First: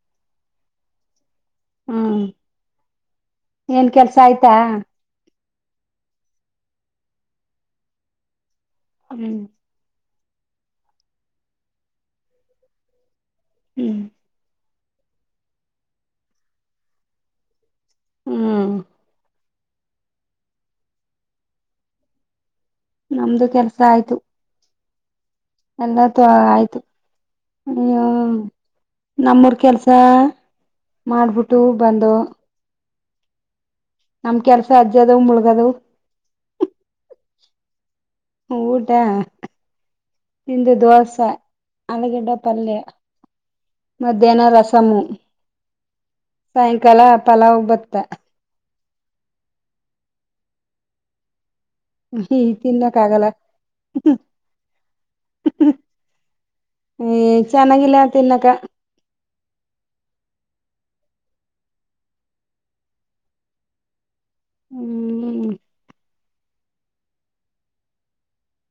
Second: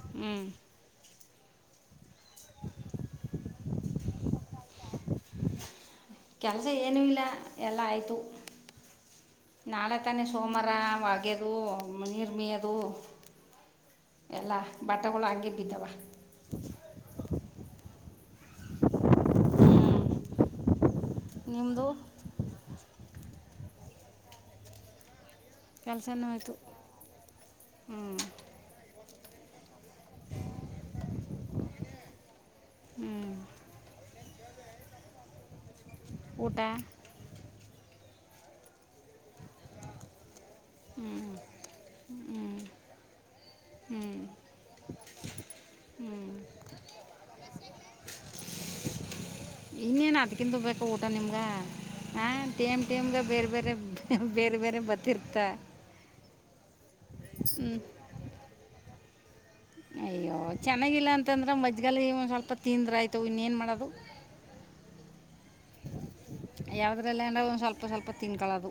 ಹ್ಮ್ ಹ್ಮ ಏನ್ ಕೆಲ್ಸ ಆಯ್ತಾ ಕೆಲ್ಸ ಏನುೂ ಇಲ್ಲ ಎಲ್ಲಾ ಆಯ್ತು ಹ್ಮ್ ಮಾನೇ ಸೋಮವಾರ ಒಗೆ್ಯದು ನೀರ್ಮಿಯದು ಹ್ಮ್ ಎಲ್ಲಾ ಬಟಾವಳ ಆಗೇ ಬಿದವಾ ಹ್ಮ ನೀಮದುು ನಮ್ದು ಕೆಲ್ಸ ಆಯ್ತು ಎಲ್ಲ ತ ಕೆಲಸನೂ ಆಯಿತು ಆಯ್ತು ಹ್ಞೂ ನಮ್ಮೂರ್ ಕೆಲ್ಸ ಮಾಡ್ಬಿಟ್ಟ ೂ ಬಂದು ಹ್ಮ್ ನಮ್ ಕೆಲ್ಸ ಅಜ್ಜ ಅದ್ ಮುಳಗದವು ಗಟಾ ಊಟಾ ಇಂದು ದೋಸೆ ಹಲಗಿಡ್ಡ ಪಲ್ಯ ಹ್ಞೂ ಮಧ್ಯಾಹ್ನ ರಸಮ ಸಾಯಂಕಾಲ ಪಲಾವ ಬತ್ತ ಇನ್ನೇನ್ ಅದ್ಕಿಂದು ಬೇಕ ಊಟ ನಿಮ್ಗ ಹ್ಮ ತಿನ್ನಕ್ಕ ಆಗಲ್ಲ ಬೇರೆ ಬೇರೆ ಬತ್ತಿರ್ತಾ ಹ ಹ್ಞೂ ಚೆನ್ನಾಗಿಲ್ಲ ತಿನ್ನಕ ಅಯ್ಯೋ ಚೆನ್ನಾಗಿಲ್ಲ ಅಂತಂದ್ರ ಮಜ್ಜಗಾಲ ಸ್ವಲ್ಪ ತಿಂದ್ರ ಆಯ್ತು ಇನ್ನೇನ್ ಮಾಡೋದು ಹ್ಮ್ ಯಾವದ್ರಲ್ಲ ಅಏಂದ ಒಂದು ಸ್ವಲ್ಪ ಸ್ವಲ್ಪ ತಿನ್ಕಳದು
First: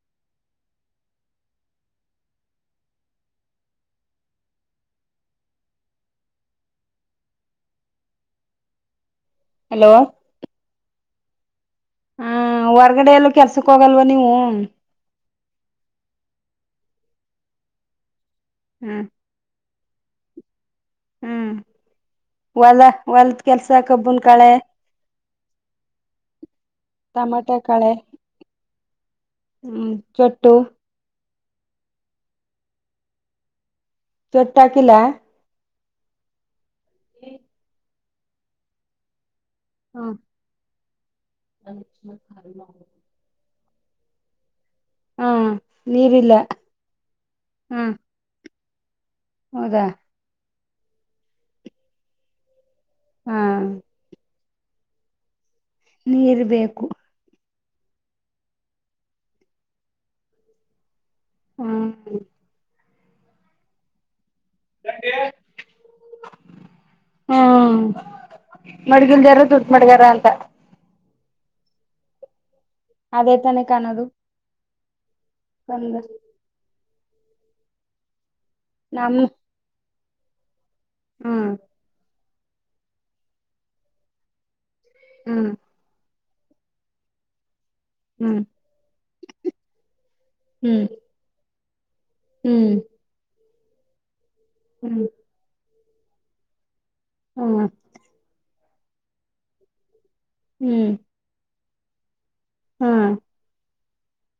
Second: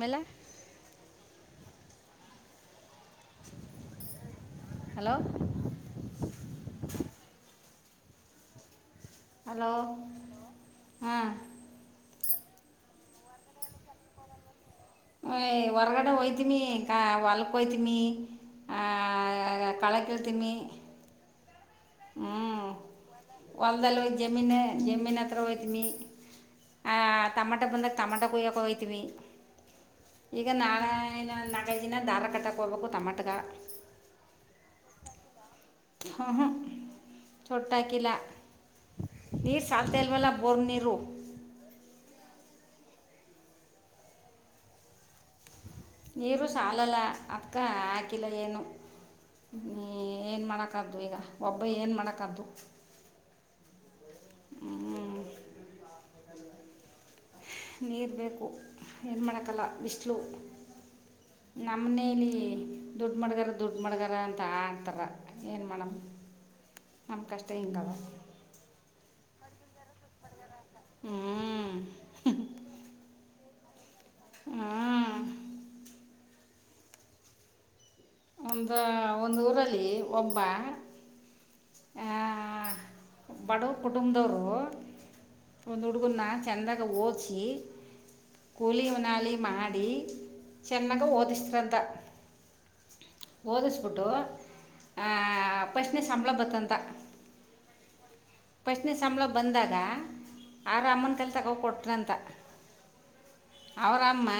ಮೇಲೆ ಹಲೋ ಹಲೋ ಹಾ ಹ ಹೊರ್ಗಡೆ ಎಲ್ಲೂ ಕೆಲ್ಸಕ್ ಹೋಗಲ್ವ ನೀವು ಹೊರಗಡೆ ಒತೀನಿ ಇಕ ಒಲಕಯತಿಮಿ ಆ ಹ್ಮ್ ಕಳಕ್ಕೆ ತಿನಿ ಹ್ಮ ಹ್ಮ್ ಹೊಲ್ದಲ್ಲಿ ಕಬ್ಬನ್ ಕಳೆ ಜಮೀನು ಜಮೀನ್ ಹತ್ರ ಹೋಯ್ತವಿ ಆ ಟಮಾಟೆ ಟಮಾಟೋ ಕಳೆ ಬಂದಾಗ ಟಮಾಟ ಕುಯ್ಯೋಕ ಹೋಯ್ತವಿ ಹ್ಮ್ ಈಗ ಚೊಟ್ಟು ನಾಳೆ ನ ನಾಗೈ ದಿನ ಧಾರ ಕ ತಕೋಬೇಕು ತಮಾಟಕ ಚೊಟಟಾಕಿಲ್ಲ ಹುಹೂ ತೊಟ್ ಅಕಿಲ್ಲ ನೀ ಸಾತಲ್ವೆಲ್ಲ ಬೋರ್ ನೀರು ಮಾಲ ಮಾಡ [unintelligible] ಹಾ ನೀರಿಲ್ಲ ನೀರು ಸಾಲಲ್ಲ ಅದಕ್ಕ ಹಾ ಹಾಕಿಲ್ಲ ಏನು ಹ್ಮ ಹೌದಾ ಏನ್ ಮಾಡ ದ್ದು ಈಗ ಒಬ್ಬ ಏನ್ ಮಾಡಕದ್ದು ಹಾ ನೀರ್ ಬೇಕು ನೀರು ಬೇಕು ನೀರ್ ಮಾಡಕ್ಕಲ್ಲ ಬಿಸಲು ಹ್ಮ್ ನಮ್ಮನೇೆಯಲ್ಲಿ ದುಡ್ಡು ಮಾಡಗಾರ ದುಡ್ಡು ಮಾಡಗಾರ ಆತಾರ ಏನು ಮಾಡಮ್ಮ ನಮ್ಮ ಕಷ್ಟ ಹಿಂಗದ ದುಡ್ ಮಡಗಾರ ಅಂತ ಹ್ಞೂ ಅದೇ ತಾನೆ ಕಾಣೋದು ಹ್ಞೂ ನಲ್ಲ ಒಂದ ಒಂದ್ ಊರಲ್ಲಿ ಒಬ್ಬ ಹ್ಮ ಹಾ ಬಾಡುವ್ರು ಕುಟುಂದವ್ರು ಹ್ಮ್ ಒಂದು ಹುಡುಗುನ್ನ ಚಂದಗ ಓದಿಸಿ ಹ್ಮ್ ಕೂಲಿ ಉನಾಲಿ ಮಾಡಿ ಹ್ಮ್ ಚೆನ್ನಾಗ ಓದಿಸ್ರದ ಅಂತಾ ಹ್ಮ್ ಓದಿಸ್ಬಿಟ್ಟು ಹ್ಮ್ ಪ್ರಶ್ನೆ ಸಂಬಳ ಬತ್ತಂತ ಹ್ಮ ಪ್ರಶ್ನೆ ಸಂಬಳ ಬಂದಾಗ ಆರ ಅಮ್ಮನ್ ಕಲಿ ತಕ ಕೊಟ್ಟ ಅ್ರಂತ ಹ್ಮ ಅವರಮ್ಮ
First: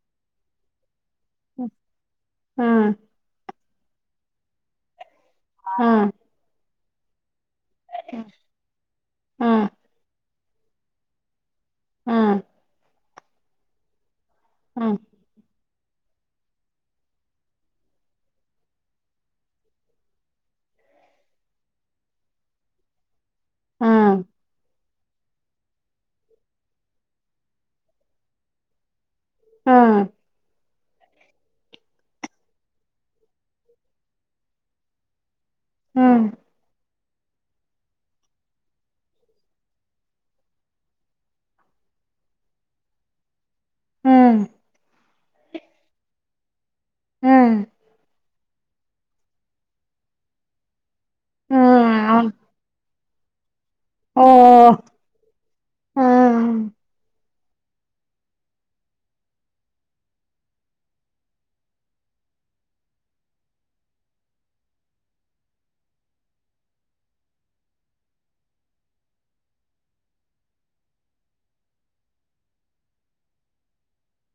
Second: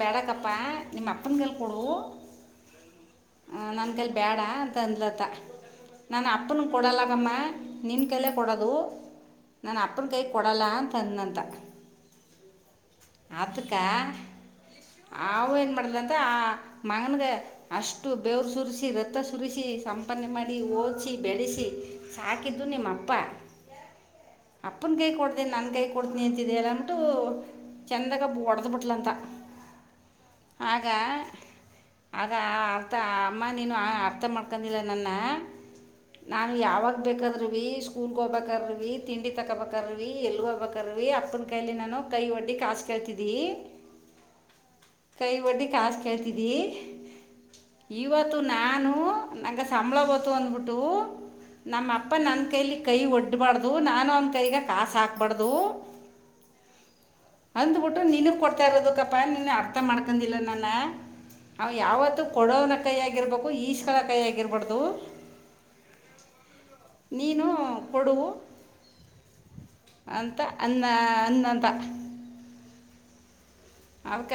ಬೆಡಗಪ್ಪ ನಿಮ್ಮ ಅಪ್ಪನಕೈಲೆ ಹ್ಮ್ ಕೊೊಡು ಹ್ಮ್ ನನ್ ಕಲ್ಲಿ ಬೇಡ ಅಂತ ಅಂದ್ಲತ್ತ ಹ್ಮ್ ನಾನ ಅಪ್ಪನ ಕೊಡಲಾಗಮ್ಮೆ ನಿನ್ ಕೈಲೆ ಕೊಡದು ನ ಅ ಕೈ ಕೊಡಲ್ಲ ಅಂತಂದಂತ ಹಾ ಆತಕ್ಕ ಹ್ಮ ಮಾಡಿದಂತ ಆ ಮಗನಗೆ ಅಷ್ಟು ಬೆೇವರು ಸುರಿಸಿ ರಥ ಸುರಿಸಿ ಸಂಪಾದನೆ ಮಾಡಿ ಓದಿಸಿ ಬೆಳೆಸಿ ಸಾಕಿದ್ದು ನಿಮ್ಮಪ್ಪ ಹಾ ಅಪ್ಪನ ಕೈ ಕೊಡ್ತೀನಿ ನಾನು ಕೈ ಕೊಡ್ತೀನಿ ಅಂತಿದೆಲ್ಲ ಅನ್ಬಟ್ಟು ಚಂದಾಗಬ್ ಒಡೆದ್ಬಿಟ್ಲಂತ ಹಾ ಆಗ ಆಗ ಆ ಅರ್ಥ ಅಮ್ಮ ನೀನು ಆ ಅರ್ಥ ಮಾಡ್ಕೊಂಡಿಲ್ಲ ನನ್ನ ಹ್ಮ್ ನಾನು ಯಾವಾಗ ಹಬ್ಬೇಕಾದ್ರವಿೀ ಸ್ಕೂಲ್ಗೆ ಹೋಗ್ಬೇಕಾರವಿ ತಿಂಡಿ ತಕೋಬೇಕಾರವಿ ಎಲ್ ಹೋಗ್ಬೇಕಾರವಿೀ ಅಪ್ಪನ ಕೈಯಲಿ ನಾನು ಕೈ ಒಡ್ಡಿ ಕಾಸ ಕೇಳ್ತಿದ್ಿ ಹ್ಮ್ ಕೈ ಒಡ್ಲಿ ಕಾಸ ಕೇಳ್ತಿದಿ ಹ್ಮ್ ತ್ತು ನಾನು ನಂಗ ಸಂಬಳ ಬತು ಅಂದ್ಬಿಟ್ಟು ನಮ್ಮ ಹ್ಮ್ ಅಪ್ಪ ಅವನ್ ನನ್ನ ಕೈಲಿ ಕೈ ಒಡ್ಡಿ ಬಾಡದು ನಾನು ಓ ಒಂದ ಕೈಗ ಕಾಸ ಹಾಕ್ಬಾರ್ದು ಹ್ಮ್ ಅಂದ್ಬಿಟ್ಟು ನಿನಗೆ ಕೊಡ್ತಾಯಿರೋದಕ್ಕಪ್ಪಾ ನೀನ್ನ ಅರ್ಥ ಮಾಡ್ಕೊಂಡಿಲ್ಲ ನನ್ನ ಅವ ಯಾವತ್ತುೂ ಕೊಡವನ ಕೈ ಆಗಿರ್ಬೇಕು ಈಸ್ಕೊಳೋ ಕೈ ಆಗಿರಬಾರ್ದು ನೀನು ಕೊಡು ಅಂತ ಅನ್ನ ಅನ್ನಂದ ಅವಗ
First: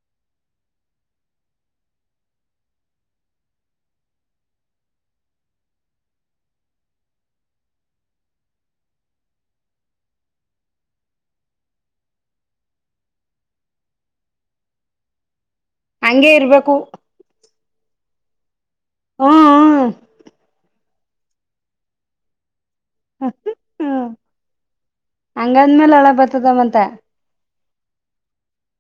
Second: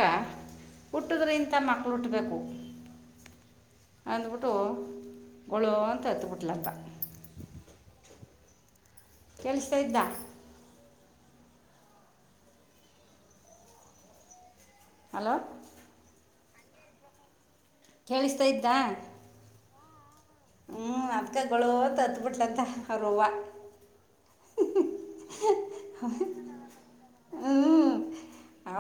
ಹುಟ್ಟಿದ್ರ ಇಂತ ಮಕ್ಳು ಹುಟ್ಬೇಕು ಅಂದ್ಬಿಟ್ಟು ಗೊಳೋ ಅಂತ ಹತ್ಬಿಟ್ಲಪ್ಪ ಕೆಲ್ಸ್ತಾ ಇದ್ದ ಹಲೋ ಹಗೆ ಇರ್ಬೇಕು ಕೇಳಿಸ್ತಾ ಆಯ್ತಾ ಹ್ಮ್ ಹ್ಮ್ ಹ್ಞೂ ಅದಕಾಯಗಳುತ್ತು ಹತ್ಬಿಟ್ಲಂತ ಕರೋವ ಹ್ಮ್ ಹ್ಮ್ ಹಂಗಂದ್ಮೇಲೆ ಹಳ ಬರ್ತದವಂತ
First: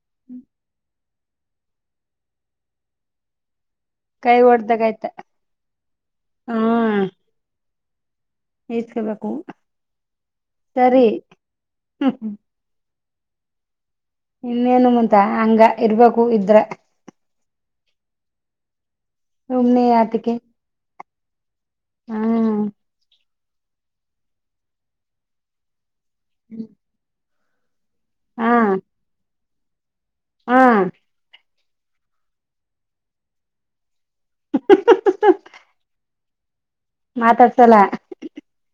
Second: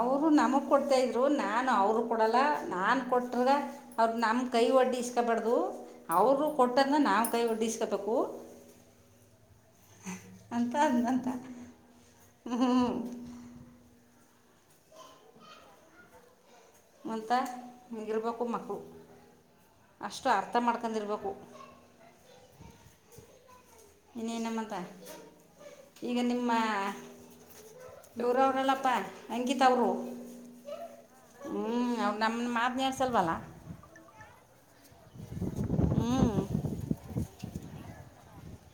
ಅವರು ನಮ ಕೊಡ್ತಾ ಇದ್ರು ರು ನಾನು ಅವರು ಕೊಡಲ್ಲ ನಾನು ಕೊಟ್ರುವೆ ಅವ್ರ ನಮ ಕೈ ಒಡ್ಡಿ ಇಸ್ಕಬಾರಡ್ದು ಅವರು ಕೊಟ್ಟದ ನಾವು ಕೈ ಒಡ್ ಎಸ್ಕಬೇಕು ಇಸ್ಕಬೇಕು ಅಂತ ಅಂತ ಸರಿ ಅಂದಂತ ಹ್ಮ್ ಹ್ಮ್ ಹ್ಞೂ ಇನ್ನೇನು ಮಂತ ಹಂಗ ಇರ್ಬೇಕು ಇದ್ರ ಮಂತ ಹಿಂಗಿರ್ಬೇಕು ಮಕ್ಳು ಸುಮ್ನೆ ಯಾತಕ್ಕೆ ಹ್ಮ ಹಾ ಇನ್ನೇನ ಮತ್ತ ಈಗ ನಿಮ್ಮ ನೂರ ಹಾ ಅವರಲ್ಲಪ್ಪ ಅಂಕಿತಾ ಅವರು ಹಾ ಹ್ಮ್ ಅವ್ರ್ ನಮ್ನ್ ಮಾತೇ ಆಡ್ಸಲ್ವಲ್ಲ [unintelligible] ಹ್ಞೂ ಮಾತಾಡ್ಸಲ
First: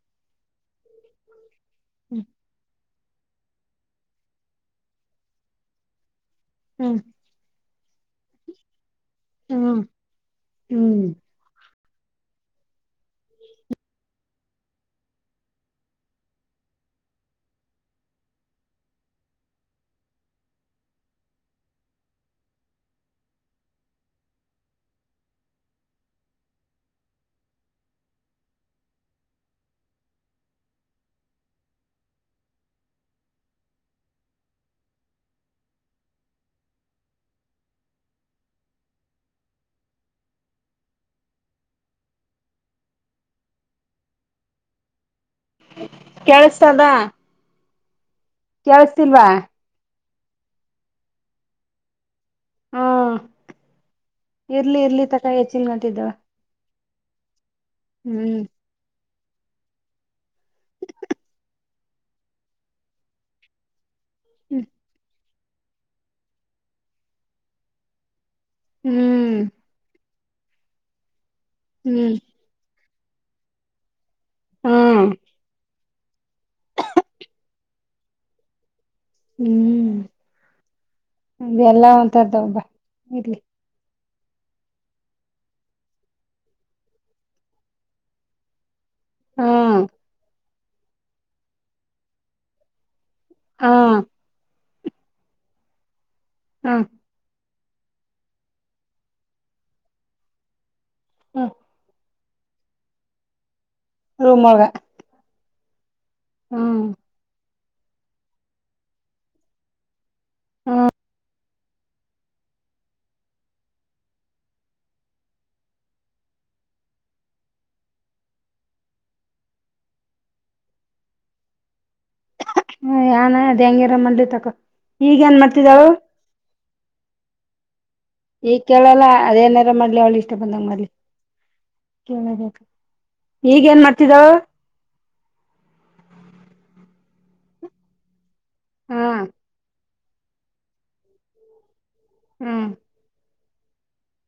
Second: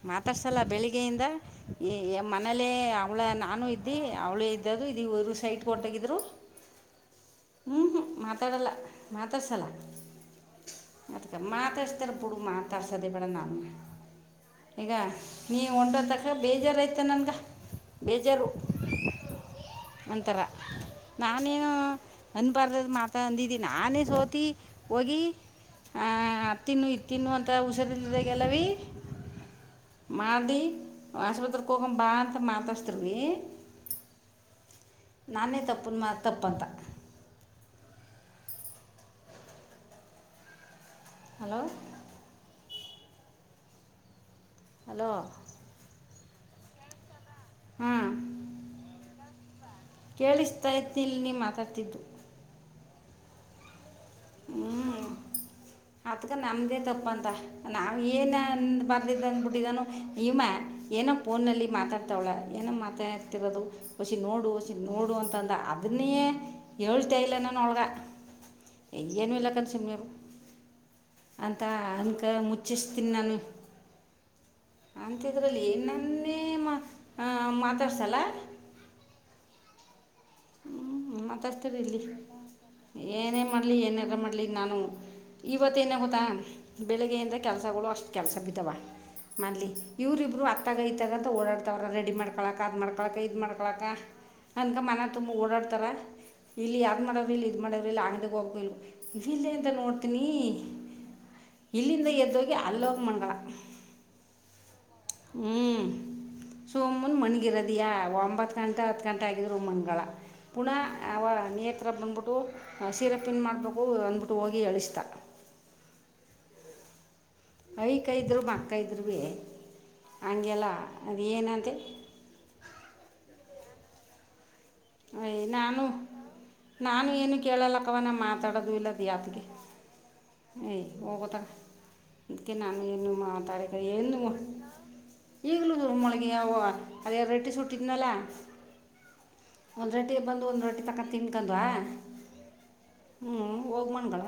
ಮಾತಾಡ್ಸಲ್ಲ ಬೆಳಿಗ್ಗೆಯಿಂದ ಈ ಮನಲಿ ಅವಳ ನಾನು ಇದ್ದಿ ಅವ್ಳೇ ಇದ್ದದು ಇದ ಇರು ಸೈಟ್ ಕೊಟ್ಟಾಗಿದ್ರು ಹ್ಮ್ ಹ್ಮ್ ಹ್ಮ್ ಮಾತಾಡಲ್ಲ ಮಾತಾಡ್ಸಲ ಹ್ಮ್ ಹ್ಮ್ ಅದಕ್ಕೆ ಮಾತಾ ಇರ್ತರ ಬುಡ್ ಮಾತಾಡ್ಸದೇ ಬೇಡ ನಮ್ನ ಈಗ ನೀ ಹೊನ್ಟೊತಕ್ಕ ಬೇಜಾರು ಯ್ತ ನನ್ಗ ಬೇಜಾರು ಅಂತಾರ ನಾನೇನು ಅನ್ಬಾರ್ದದ ಮಾತಾ ಅಂದಿದ್ದಿ ನಾನೇ ಸೋತಿ ಹೋಗಿ ಆ ಹ ತಿನ್ನು ಇ ತಿನ್ನು ಅಂತ ಹುಸಿರಿಲ್ದಾಗೆಲ್ಲಾವೀ ಮಾಡಿ ಆಸ್ಪತ್ರೆಗೆ ಹಕೊ ಬಾ ಅಂತ ಮಾತಾಸ್ತರೀ ನಾನೇ ತಪ್ಪನ್ ಮಾ ತಪ್ಪಂತ ಹಲೋ ಹಲೋ ಕೇಳಿಸ್ತದಾ. ಹ್ಮ್. ಕೇಳಸ್ತಿಲ್ವಾ. ಕೇಳಿಸ್ತಾ ಇದಿಲ್ ನೀ ಮಾತಾಡ್ತಿದ್ದು. ಹ್ಮ. ಇರ್ಲಿ ಇರ್ಲಿ ತಕ ಏಸ್ ಅತ್ಕ ನಮ್ದ ತಪ್ಪ ಪಂದ ನಾವವು ಏನ್ ಹ್ಮ್ ಅಂದ್ಬಿಟ್ಟಿದಾನು ಇವ ಏನೋ ಫೋನಲ್ಲಿ ಮಾತಾಡ್ತಾವಳ ಏನೋ ಮಾತಾಡ್ತಿರೋದು. ಹಷಿ ನೋಡು ಹಷಿ ನೋಡು ಅಂತ ಅ ಅದನ್ನಯೇ ಹೇಳ್ತನಾ ಅವಾಗ ಎಯ್ಯನು ಹ್ಮ್ ಇಲ್ಲ ಕನ ಸುಮ್ನೆ ಇರು. ಅಂತ ಹ್ಮ್ ಅನ್ಕ ಮುಚ್ಚಿಷ್ಟ ಇನ್ನಾನ ಹ್ಮ್ ಅಂತಿದ್ರಲ್ಲಿ ಏನ್ ಅನ್ನೇ ಮಾತಾಡ್ಸಲ್ಲ. ಹ್ಮ್. ಹ್ಮ್ ಮಾತಾಡ್ತರಿ ಅದೆಲ್ಲ ಇಲ್ಲಿ ಒಂತದ್ದ ಒಬ್ಬ ಇರ್ಲಿ ಏನೇ ಮಾಡ್ಲಿ ಏನೆಲ್ಲ ಮಾಡ ನಾನು ಇವತ್ತ ಏನೇ ಗೊತ್ತಾ ಬೆಳಿಗ್ಗೆಯಿಂದ ಕೆಲಸಗಳು ಅಷ್ಟು ಕೆಲಸ ಬಿದ್ದಾವ. ಮಾಡಲಿ ಹ್ಮ್ ಇವರಿಬ್ರು ಆ ತಗೈತದಂತ ಓಡ್ತವ್ರ ರೆಡಿ ಮಾಡ್ಕಳಕ್ ಅ್ ಮಾಡ್ಕ ಕಕೊಳಕ ಇದು ಹ್ಮ್ ಮಾಡ್ಕೊಳಾಕ. ಅನಕ ಮನ ತುಂಬಾ ಓಡಾಡ್ತಾರ. ಇಲ್ಲಿ ಹ್ಮ್ ಯಾರ್ ಮಾಡ್ ಇಲ್ಲಿ. ಇ ಮಾಡ್ರ ಇಲ್ಲ ಅಂಗಡಗ್ ಹೋಗ ಇಲು ಇವ ಇಲ್ಲ ಎಂತ ನೋಡ್ತೀನಿ. ಹ್ಮ ಇಲ್ಲಿಂದ ಎ್ದ ಜೊತೆಗೆ ಅಲ್ಲೋಗ ಮಾಡ ಹೂಮಗ ಹ್ಮ್. ಸೋಮನ್ ಮಣಿ ಹ ಇರದೀ ಒಂಬತ್ ಗಂಟಾ ಹತ್ ಗಂಟೆ ಆಗಿದ್ರು ಮಂಗಳ ಪುನಃ ಆ ನೀ ಆತ್ತತ್ರರ ಬಂದ್ಬಿಟ್ಟು ಸಿರಪ್ ನು ಮಾಡಬೇಕು ಅಂದ್ಬಿಟ್ಟು ಹೋಗಿ ಎಳಿಸ್ತ ಯ ಕೈರು ಅಕ್ಕ ಇದ್ರು ಭೀ ಹಗೆಲ್ಲ ಅದು ಏನಂತೆ ಹ ಯನ್ ಅದ ಅಂಗಿರ ಮಲಿ ತಕ ಯ ನಾನು ನಾನು ಏನು ಕೇಳಲಕ್ಕವ ನಾ ಈಗ ಮಾತಾಡೋದು ಇಲ್ಲದ ಕೇಳಲ್ಲ ಯಾತಿಗೆ ಅದೇನಾರ ಮಾಡ್ಲಿ ಅವಳ ಇಷ್ಟ ಬಂದಂಗ ಯ ಮಾಡ್ಲಿ ಹೋಗದ ಅದಕ್ಕೆ ಕೇಳಬೇಕ ನಾನು ಏನು ಮಾತಾಡ ಈಗ ಏನ್ ಏನು ಮಾಡ್ತಿದಾಳು ಈಗಲೂ ದುರ್ಮೊಳಗ ಯಾವ ಅದ ರಟಿ ಸೂಟ್ಟಿನಲ್ಲಾ ಹಾ ಒಂದು ರೊಟ್ಟಿಗೆ ಬಂದು ಒಂದು ರೊಟ್ಟಿ ತಕ್ಕೊಂಡು ತಿನಡ್ವಾ ಹ್ಮ್ ಹ್ಞೂ ಹೋಗಿ ಮಣ್ಗಳಳ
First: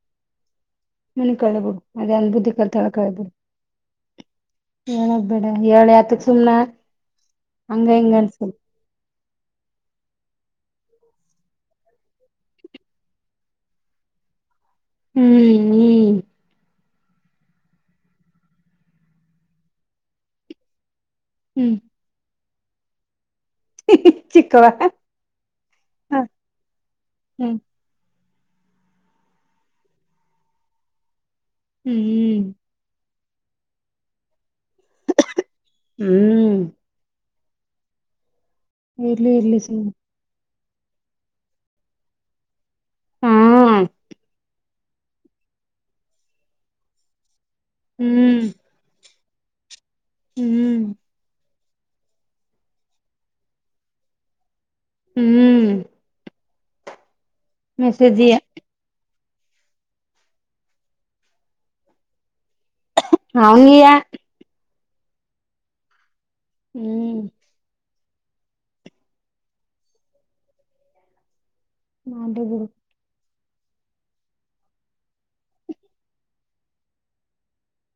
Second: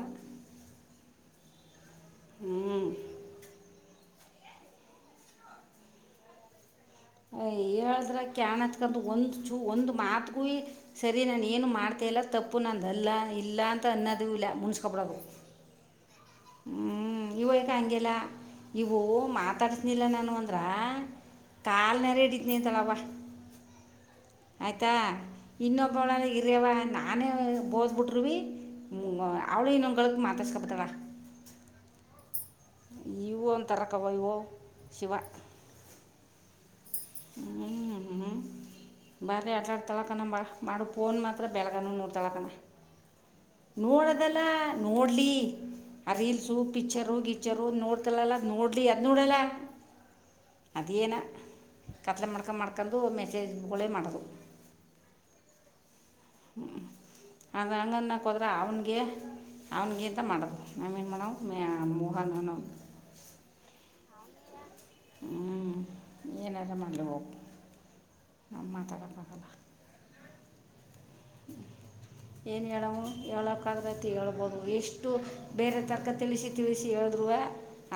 ಕಬುದು ಅದೇ ಅನ್ಬುದ್ಧಿ ಕಲ್ತಳ ಕಳ್ರರಿ ಏನಗ್ಬೇಡ ಏಳ್ ಯತಕ್ ಸುಮ್ನೆ ಅಯ ಹೇಳದ್ರ ಕಾಣ ಹತ್ಕಂತ ಒಂದ ಒಂದು ಮಾತಗೂ ಸರಿ ನಾನ ಏನು ಮಾಡ್ತ ಇಲ್ಲ ತಪ್ಪು ನ ಅಲ್ಲ ಇಲ್ಲ ಅಂತ ಅನ್ನೋದು ಇಲ್ಲ ಹ್ಮ್ ಹ್ಮ್ ಹ್ಮ್ ಇವ ಈಗ ಹಂಗಿಲ್ಲ ಇವು ಮಾತಾಡ್ತನಿಲ್ಲ ನಾನು ಅಂದ್ರ ಹ್ಮ್ ಕಾಲ್ ನರ ಇಡಿ ಇ ಇತಲವಾ ಚಿಕ್ಕವ ಆಯ್ತಾ ಇನ್ನೊಬ್ಬಳ ಇರ್ಯವ ನಾನೇ ಹ್ಮ್ ಓದ್ಬಿಟ್ರುವಿ ಅವ್ಳ ಇನ್ನೊ ಮಾತಾಸ್ಪತಳ ಹ್ಮ್ ಹ್ಮ್ ಇವು ಅಂತರಕ್ಕವ ಇವೋ ಶಿವ ಹ್ಮ್ ಹ ಇರ್ಲಿ ಬ್ರ ಇರ್ಲಿ ಆಟಲ ಸುಮ್ನೆ ಆಡ್ತಾಳ ಕ ನಂಬ ಮಾಡೋ ಫೋನ್ ಮಾತ್ರ ಬೆಳಗಾನ ನೋಡ್ತಾಳಕಣ ಹಾ ನೋಡದೆಲ್ಲ ನೋಡ್ಲಿ ಅ ರಲ್ಸೂ ಪಿಚ್ಚರ್ ಹೋಗಿ ಜರರ್ ನೋಡ್ತಲಲ್ಲ ಹ್ಮ್ ನೋಡ್ಲಿ ನುಡಲ ಹ್ಮ್ ಕತ್ಲೆ ಮಾಡ್ಕೊ ಮಾಡ್ಕೊಂಡು ಮೆಸೇಜ್ಗಳೇ ಮಾಡೋದು ಹ್ಮ್ ಹ್ಮ್ ಅದು ಹಂಗನ್ನಕ ಮೆಸೇಜಿಯ ಹೋದ್ರೆ ಅವನಿಗೆ ಅವ್ನ ಗೀತ ಮಾಡದು ನವುನು ಮಾಡವು ಮ ಮೋಹನನವು ಅವನಿಯಾ ಏನರ ಮಾಡಂದು ಹೋ ಹ್ಮ್ ನಾವ್ ಮಾತಾಡಕ್ಕೆ ಆಗಲ್ಲ ಮಾಡ್ಲಿ ಬಿಡು ಏನು ಹೇಳವು ಹೇಳೋಕ್ಕಾಗದೈತಿ ಹೇಳ್ಬೋದು ಎಷ್ಟು ಬೇರೆ ತರಕ ತಿಳಿಸಿ ತಿಳಿಸಿ ಹೇಳಿದ್ರುವ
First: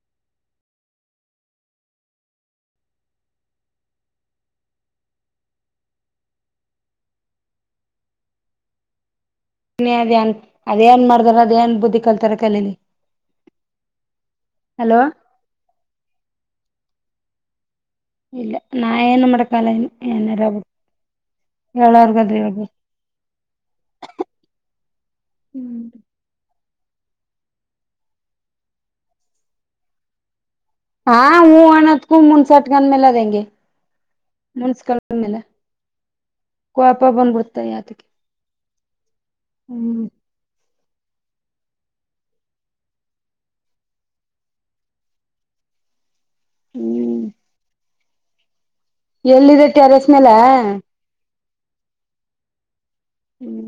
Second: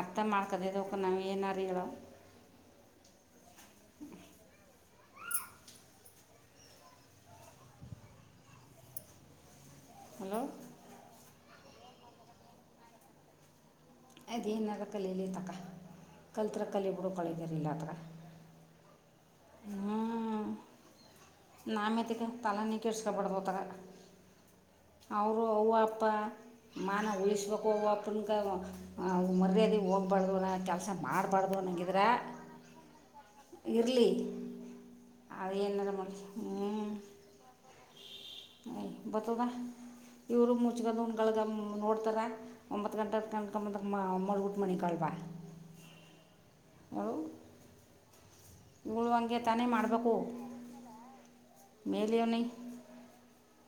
ಅರ್ಥ ಮಾಡ್ಕದದವಕ ನಾವು ಏನಾರು ಹೇಳ ಅದ ಅ ಅಲೋ ಅದ ಏನ್ ಮಾಡ್ದಾರ ಏನ್ ಬುದ್ಧಿ ಕಲ್ತಾರ ಕಲಲಿ ಅದೀನರ ಕಾಲಿಲಿ ತಕ್ಕ ಕಲ್ತ್ರ ಕಲೆ ಬಿಡು ಕಳಿದಾರ ಇಲ್ಲ ಹತ್ರ ಇಲ್ಲ ನಾ ಏನು ಮಾಡೋಕಾಗಲ್ಲ ಏನಾರ ನಾಮೆತಿಕ ಹೇಳವಗಾದ ತಲೆನೇ ಕೆಡ್ಸ್ಕೊಬಾರ್ದು ತಗ ಅವರು ಅವ್ವ ಹ್ಮ ಅಪ್ಪ ಮಾನ ಉಳಿಸ್ಬೇಕುೋಗ ಅಪನಕ ವು ಮರ್ಯದ ಹೋಗ್ಬಾರ್ದುಲ್ಲ ಹಾ ಹೂ ಅಣದಕೂ ಮುನ್ಸಟ್ಗಂದ ಮೇಲೆ ಹೆಂಗಗೆ ಇರಲಿ ಅದೇಏನಲ್ಲ ಮಾಡಲಿ ಹ್ಞ ಕೋಪ ಬಂದ್ಬಿಡ್ತ ಯಾತಕ್ಕೆ ಹ್ಮ ಬತದ ಹ್ಮ್ ಇವರು ಮು ಗಳಾದ ನೋಡ್ತಾರ ಒಂಬತ್ ಗಂಟ ಹತ್ ಮಲಿಕ್ಕಳಾಡ್ ಮಣಿ ಕಾಲ್ವ ಹ ಹ್ಮ್ ಎಲ್ಲಿದೆ ಟೆರೇಸ್ ಮೇಲ ಮಲೆೋನ ಹ್ಮ್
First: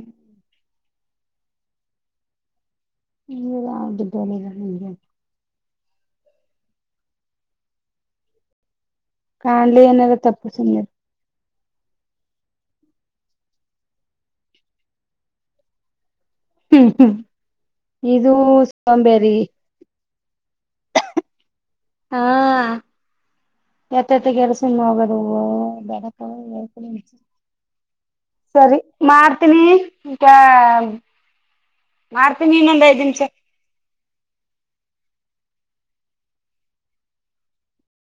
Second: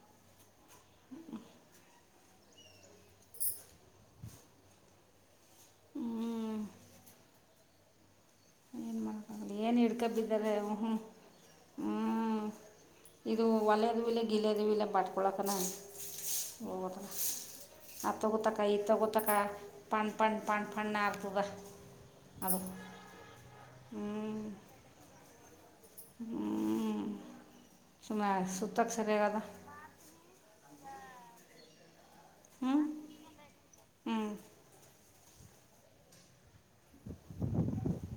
ಹ್ಮದು ನಿಗೆ ಏನು ಮಾಡೋಕ್ಕಾಗಲ್ಲ ಏನು ಕಾಣಲಿ ಅನರ ಹಿಡ್ಕೊಬಿದ್ದಾರೆ ತಪ್ಪುಸಂದ ಹ್ಞೂ ಹ್ಞೂ ಇದು ಒಲೆಯದು ಇಲ್ಲ ಗಿಿಲ್ಲದೂ ಇಲ್ಲ ಬಟ್ಕೊಳಕನ ಹ್ಮ್ ಹದ ಹ್ಮ್ ಆ ತ ಇದು ಗೊತಕ್ಕ ಈ ತ ಗೊತಕ್ಕ ಸೋಂಬೇರಿ ಪಂ ಪಂ ಪನ್ಫಣನ್ನ್ದ ಅ ಎತ್ತತ್ತ ಕೆರಸಿಮ ಹೋಗೋದು ಹ್ಞೂ ಸುಮ್ಮನೆ ಸರಿ ಸುತ್ತಕ್ಕೆ ಸರಿಯಾಗದ ಮಾಡ್ತೀನಿ ಈಗ ಮಾಡ್ತೀನಿ ಹ್ಞೂ ಇನ್ನೊಂದ್ ಐದ್ ನಿಮಿಷ ಹ್ಞೂ [inaudible]